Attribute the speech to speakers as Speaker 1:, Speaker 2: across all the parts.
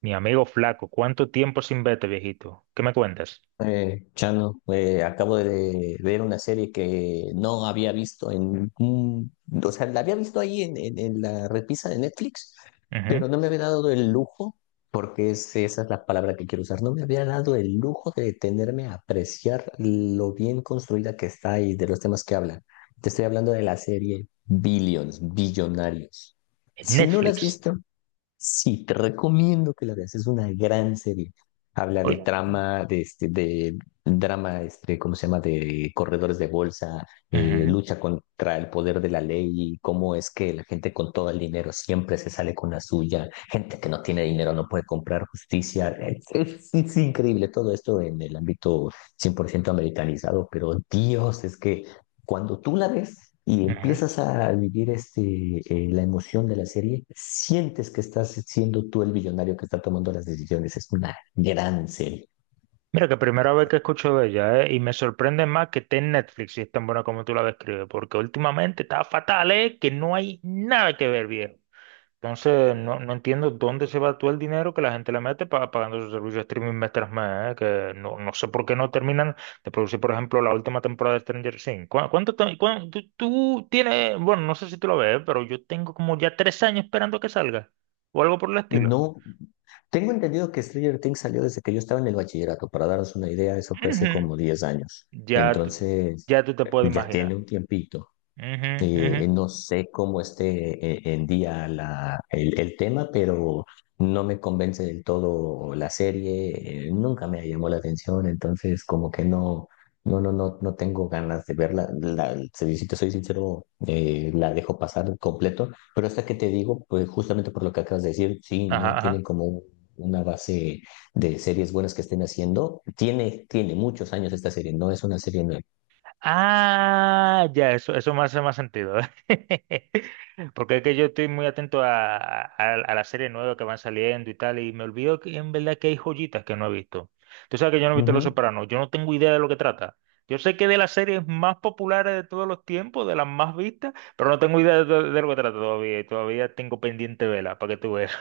Speaker 1: Mi amigo flaco, ¿cuánto tiempo sin verte, viejito? ¿Qué me cuentas?
Speaker 2: Chano, acabo de ver una serie que no había visto en o sea, la había visto ahí en, en la repisa de Netflix,
Speaker 1: Ujú.
Speaker 2: pero no me había dado el lujo, porque esa es la palabra que quiero usar. No me había dado el lujo de detenerme a apreciar lo bien construida que está y de los temas que habla. Te estoy hablando de la serie Billions, Billonarios.
Speaker 1: En
Speaker 2: Si no la has
Speaker 1: Netflix.
Speaker 2: visto, sí, te recomiendo que la veas. Es una gran serie. Habla de
Speaker 1: Oye.
Speaker 2: trama, de drama, ¿cómo se llama? De corredores de bolsa,
Speaker 1: Ujú,
Speaker 2: lucha contra el poder de la ley y cómo es que la gente con todo el dinero siempre se sale con la suya. Gente que no tiene dinero no puede comprar justicia. Es increíble todo esto en el ámbito 100% americanizado, pero Dios, es que cuando tú la ves y
Speaker 1: ujú.
Speaker 2: empiezas a vivir la emoción de la serie, sientes que estás siendo tú el billonario que está tomando las decisiones. Es una gran serie.
Speaker 1: Mira, que primera vez que escucho de ella, ¿eh? Y me sorprende más que esté en Netflix y es tan buena como tú la describes, porque últimamente está fatal, ¿eh? Que no hay nada que ver. Entonces, no entiendo dónde se va todo el dinero que la gente le mete para pagando su servicio de streaming mes tras mes, ¿eh? Que no sé por qué no terminan de producir, por ejemplo, la última temporada de Stranger Things. ¿Cuá- ¿Cuánto, te- cuán- tú tienes, bueno, no sé si tú lo ves, pero yo tengo como ya tres años esperando que salga o algo por el estilo.
Speaker 2: No, tengo entendido que Stranger Things salió desde que yo estaba en el bachillerato. Para daros una idea, eso fue hace
Speaker 1: Ujú.
Speaker 2: como 10 años.
Speaker 1: Ya, tú-
Speaker 2: Entonces,
Speaker 1: ya tú te puedes
Speaker 2: ya
Speaker 1: imaginar.
Speaker 2: tiene un tiempito.
Speaker 1: Ujú, ujú.
Speaker 2: No sé cómo esté en día el tema, pero no me convence del todo la serie. Nunca me llamó la atención, entonces como que no, no, no, no, no tengo ganas de verla. La, si si te soy sincero, la dejo pasar completo, pero hasta que te digo, pues justamente por lo que acabas de decir, sí, no
Speaker 1: Ajá.
Speaker 2: tienen como una base de series buenas que estén haciendo. Tiene, tiene muchos años esta serie, no es una serie
Speaker 1: Ah, ya, eso me hace más sentido. Porque es que yo estoy muy atento a las series nuevas que van saliendo y tal, y me olvido que en verdad que hay joyitas que no he visto. Tú sabes que yo no he visto Los
Speaker 2: nueva.
Speaker 1: Sopranos, yo no tengo idea de lo que trata. Yo sé que de las series más populares de todos los tiempos, de las más vistas, pero no tengo idea de lo que trata todavía, y todavía tengo pendiente vela, para que tú veas.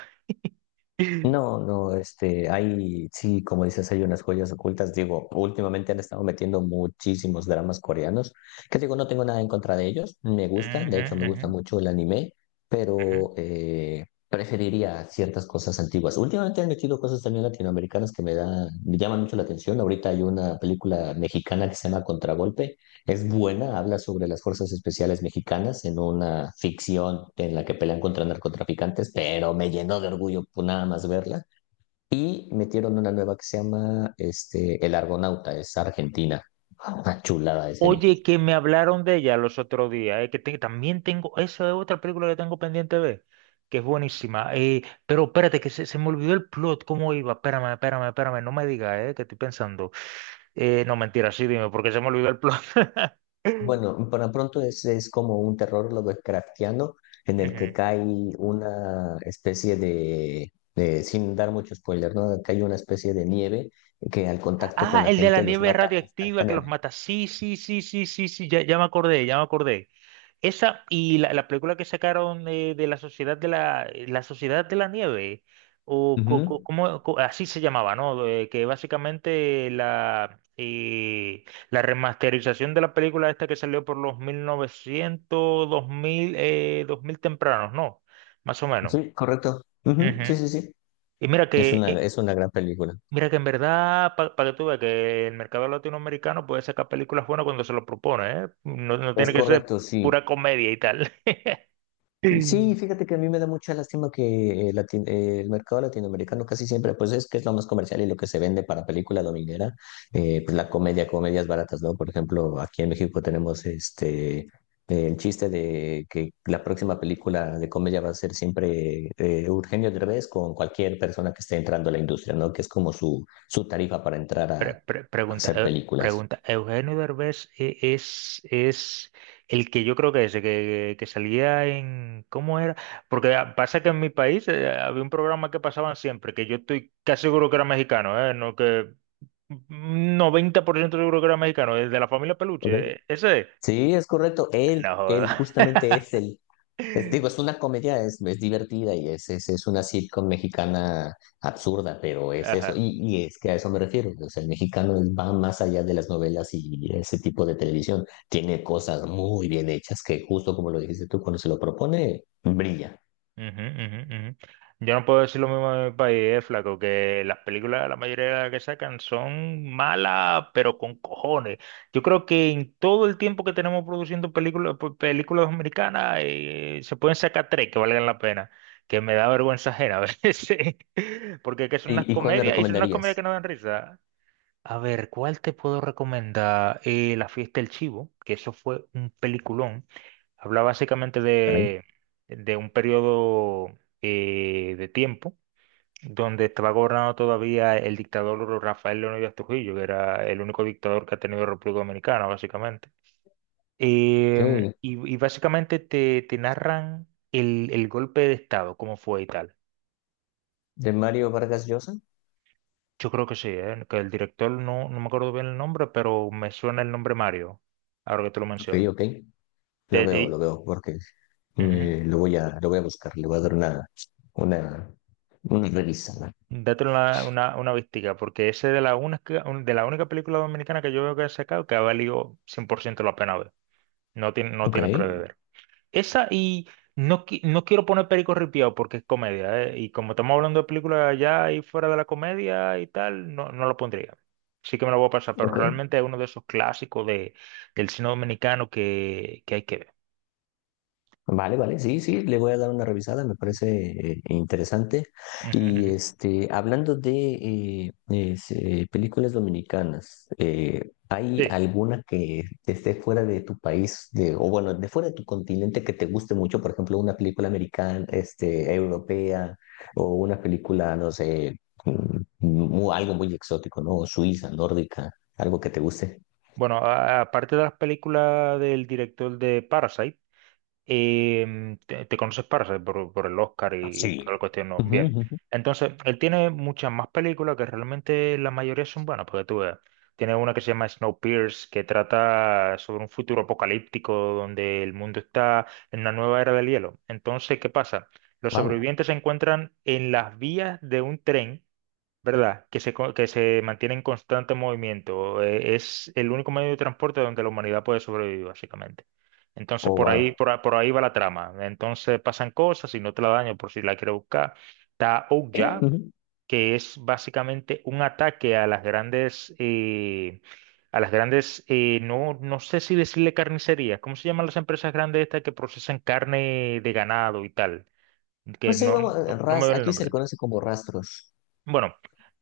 Speaker 2: No, no, hay, sí, como dices, hay unas joyas ocultas. Digo, últimamente han estado metiendo muchísimos dramas coreanos, que digo, no tengo nada en contra de ellos, me gusta, de
Speaker 1: Ujú,
Speaker 2: hecho me
Speaker 1: ujú,
Speaker 2: gusta mucho el anime, pero
Speaker 1: ujú.
Speaker 2: preferiría ciertas cosas antiguas. Últimamente han metido cosas también latinoamericanas que me da, me llaman mucho la atención. Ahorita hay una película mexicana que se llama Contragolpe, es buena, habla sobre las fuerzas especiales mexicanas en una ficción en la que pelean contra narcotraficantes, pero me llenó de orgullo por nada más verla. Y metieron una nueva que se llama El Argonauta, es argentina. Una chulada de serie.
Speaker 1: Oye, que me hablaron de ella los otros días, también tengo, esa es otra película que tengo pendiente de ver, que es buenísima. Pero espérate, que se me olvidó el plot, cómo iba. Espérame, espérame, espérame, no me digas, que estoy pensando. No, mentira, sí, dime, porque se me olvidó el plot.
Speaker 2: Bueno, para pronto es como un terror lovecraftiano en el que
Speaker 1: Ujú.
Speaker 2: cae una especie de, sin dar mucho spoiler, ¿no? Cae una especie de nieve que al contacto con
Speaker 1: Ah,
Speaker 2: la
Speaker 1: el de la
Speaker 2: gente los
Speaker 1: nieve
Speaker 2: mata
Speaker 1: radioactiva que los
Speaker 2: instantáneamente.
Speaker 1: mata. Sí, sí, sí, sí, sí, sí, ya, ya me acordé, ya me acordé. Esa y la película que sacaron de la Sociedad de la, la Sociedad de la Nieve, o co- co-
Speaker 2: Ujú.
Speaker 1: como, co- así se llamaba, ¿no? Que básicamente la remasterización de la película esta que salió por los mil novecientos dos mil 2000 tempranos, ¿no? Más o menos.
Speaker 2: Sí, correcto. Ujú. Sí,
Speaker 1: Ujú.
Speaker 2: sí, sí.
Speaker 1: Y
Speaker 2: Es una gran película.
Speaker 1: mira que en verdad, para que tú veas que el mercado latinoamericano puede sacar películas buenas cuando se lo propone, ¿eh? No, no
Speaker 2: Es
Speaker 1: tiene que ser
Speaker 2: correcto, sí.
Speaker 1: pura comedia y tal.
Speaker 2: Sí, fíjate que a mí me da mucha lástima que el mercado latinoamericano casi siempre, pues es que es lo más comercial y lo que se vende para película dominguera, pues la comedia, comedias baratas, ¿no? Por ejemplo, aquí en México tenemos el chiste de que la próxima película de comedia va a ser siempre Eugenio Derbez con cualquier persona que esté entrando a la industria, ¿no? Que es como su tarifa para entrar a, a hacer películas.
Speaker 1: Pregunta, Eugenio Derbez es el que yo creo que es, el que salía en, ¿cómo era? Porque ah, pasa que en mi país había un programa que pasaban siempre, que yo estoy casi seguro que era mexicano, ¿eh? No, que un 90% seguro que era mexicano, el de la familia
Speaker 2: Ok.
Speaker 1: Peluche, ¿eh? Ese es.
Speaker 2: Sí, es correcto. Él,
Speaker 1: No
Speaker 2: él
Speaker 1: joda.
Speaker 2: justamente digo, es una comedia, es divertida y es una sitcom mexicana absurda, pero es eso.
Speaker 1: Ajá.
Speaker 2: Y es que a eso me refiero. O sea, el mexicano va más allá de las novelas y ese tipo de televisión. Tiene cosas muy bien hechas que justo como lo dijiste tú, cuando se lo propone, brilla.
Speaker 1: Ujú, ujú, ujú. Yo no puedo decir lo mismo de mi país, flaco, que las películas, la mayoría de las que sacan son malas, pero con cojones. Yo creo que en todo el tiempo que tenemos produciendo películas, películas americanas, se pueden sacar tres que valgan la pena, que me da vergüenza ajena a veces, porque es que son unas
Speaker 2: Y cuál me
Speaker 1: comedias y son unas comedias que
Speaker 2: recomendarías?
Speaker 1: no dan risa. A ver, ¿cuál te puedo recomendar? La fiesta del chivo, que eso fue un peliculón. Habla básicamente
Speaker 2: Caray.
Speaker 1: de un periodo de tiempo donde estaba gobernado todavía el dictador Rafael Leónidas Trujillo, que era el único dictador que ha tenido República Dominicana, básicamente. Em,
Speaker 2: Eh,
Speaker 1: y básicamente te narran el golpe de Estado, cómo fue y tal.
Speaker 2: ¿De Mario Vargas Llosa?
Speaker 1: Yo creo que sí, ¿eh? Que el director no me acuerdo bien el nombre, pero me suena el nombre Mario, ahora que te lo
Speaker 2: Ok,
Speaker 1: mencionas.
Speaker 2: ok.
Speaker 1: Te-
Speaker 2: Lo
Speaker 1: te-
Speaker 2: veo, porque
Speaker 1: Ujú.
Speaker 2: Lo voy a buscar, le voy a dar una, una revisada.
Speaker 1: Date una vistica, porque ese es de la única, de la única película dominicana que yo veo que han sacado que ha valido 100% la pena ver. No tiene, no
Speaker 2: Ok,
Speaker 1: tiene predeber. Esa y no, no quiero poner Perico Ripiao porque es comedia, ¿eh? Y como estamos hablando de películas allá y fuera de la comedia y tal, no lo pondría. Sí que me lo voy a pasar, pero
Speaker 2: ok.
Speaker 1: realmente es uno de esos clásicos de, del cine dominicano que hay que ver.
Speaker 2: Vale, vale, sí, sí, le voy a dar una revisada, me parece interesante.
Speaker 1: Ujú,
Speaker 2: Y
Speaker 1: ujú.
Speaker 2: hablando de películas dominicanas, ¿hay
Speaker 1: Sí.
Speaker 2: alguna que esté fuera de tu país, de, o bueno, de fuera de tu continente que te guste mucho? Por ejemplo, una película americana, europea, o una película, no sé, algo muy exótico, ¿no? Suiza, nórdica, algo que te guste.
Speaker 1: Bueno, aparte de las películas del director de Parasite, y te conoces Parasite por el Oscar y, toda la
Speaker 2: Sí.
Speaker 1: cuestión, ¿no? Bien. Entonces, él tiene muchas más películas que realmente la mayoría son buenas, porque tú veas. Tiene una que se llama Snowpiercer, que trata sobre un futuro apocalíptico donde el mundo está en una nueva era del hielo. Entonces, ¿qué pasa? Los
Speaker 2: Wow.
Speaker 1: sobrevivientes se encuentran en las vías de un tren, ¿verdad? Que que se mantiene en constante movimiento. Es el único medio de transporte donde la humanidad puede sobrevivir, básicamente. Entonces,
Speaker 2: Oh,
Speaker 1: por ahí,
Speaker 2: wow.
Speaker 1: por ahí va la trama. Entonces, pasan cosas y no te la daño por si la quieres buscar. Está
Speaker 2: ¿Eh?
Speaker 1: Ouya, que es básicamente un ataque a las grandes, no, no sé si decirle carnicerías. ¿Cómo se llaman las empresas grandes estas que procesan carne de ganado y tal? Que
Speaker 2: Pues ahí vamos,
Speaker 1: no me ven el
Speaker 2: aquí se le
Speaker 1: nombre.
Speaker 2: conoce como rastros.
Speaker 1: Bueno,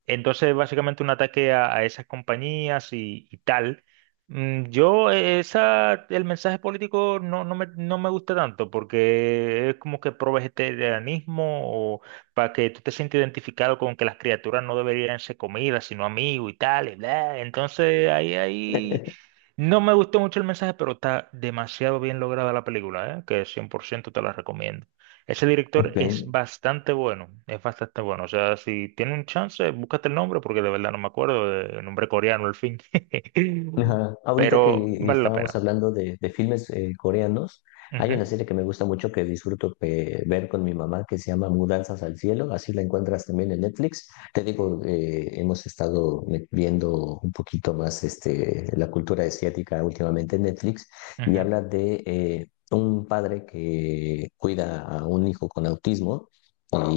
Speaker 1: entonces básicamente un ataque a esas compañías y tal. Esa, el mensaje político no me gusta tanto porque es como que pro vegetarianismo o para que tú te sientas identificado con que las criaturas no deberían ser comida, sino amigos y tal, y bla. Entonces ahí no me gustó mucho el mensaje, pero está demasiado bien lograda la película, ¿eh? Que 100% te la recomiendo. Ese director
Speaker 2: Ok.
Speaker 1: es bastante bueno, es bastante bueno. O sea, si tiene un chance, búscate el nombre, porque de verdad no me acuerdo del nombre coreano, al fin.
Speaker 2: Ajá. Ahorita
Speaker 1: Pero
Speaker 2: que
Speaker 1: vale la
Speaker 2: estábamos
Speaker 1: pena.
Speaker 2: hablando de filmes coreanos, hay una
Speaker 1: Ujú,
Speaker 2: serie que me gusta mucho que disfruto ver con mi mamá que se llama Mudanzas al Cielo, así la encuentras también en Netflix. Te digo, hemos estado viendo un poquito más la cultura asiática últimamente en Netflix y
Speaker 1: ujú,
Speaker 2: habla de un padre que cuida a un hijo con autismo.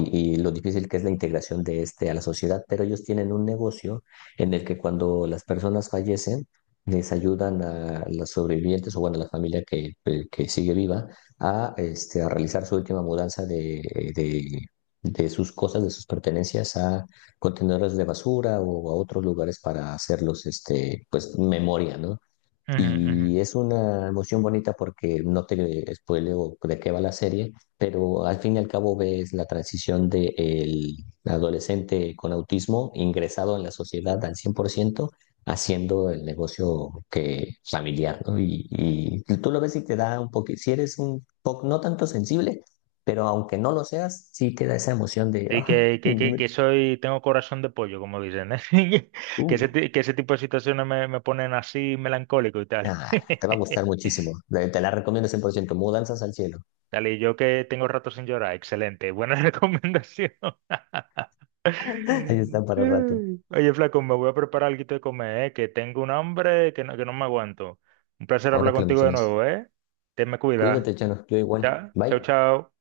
Speaker 2: Y lo difícil que es la integración de este a la sociedad, pero ellos tienen un negocio en el que cuando las personas fallecen, les ayudan a los sobrevivientes o bueno, a la familia que sigue viva a realizar su última mudanza de sus cosas, de sus pertenencias a contenedores de basura o a otros lugares para hacerlos pues, memoria, ¿no?
Speaker 1: ujú, ujú.
Speaker 2: Y es una emoción bonita porque no te spoileo de qué va la serie, pero al fin y al cabo ves la transición de el adolescente con autismo ingresado en la sociedad al 100% haciendo el negocio que familiar, ¿no? Y tú lo ves y te da un poco, si eres un poco, no tanto sensible, pero aunque no lo seas, sí te da esa emoción de,
Speaker 1: Sí,
Speaker 2: "Ah, me-
Speaker 1: que soy, tengo corazón de pollo, como dicen, ¿eh?
Speaker 2: uh,
Speaker 1: Que ese tipo de situaciones me ponen así melancólico y tal.
Speaker 2: ah, te va a gustar muchísimo. Te la recomiendo 100% Mudanzas al cielo.
Speaker 1: Dale, y yo que tengo rato sin llorar, excelente, buena recomendación.
Speaker 2: Ahí
Speaker 1: Ay.
Speaker 2: está para rato.
Speaker 1: Oye, flaco, me voy a preparar algo de comer, que tengo un hambre que que no me aguanto. Un placer hablar
Speaker 2: Ahora que lo
Speaker 1: contigo de
Speaker 2: mencionas,
Speaker 1: nuevo, ¿eh? Te me cuida.
Speaker 2: cuídate, Chano. Yo igual.
Speaker 1: ¿Ya? Chao,
Speaker 2: Bye.
Speaker 1: chao.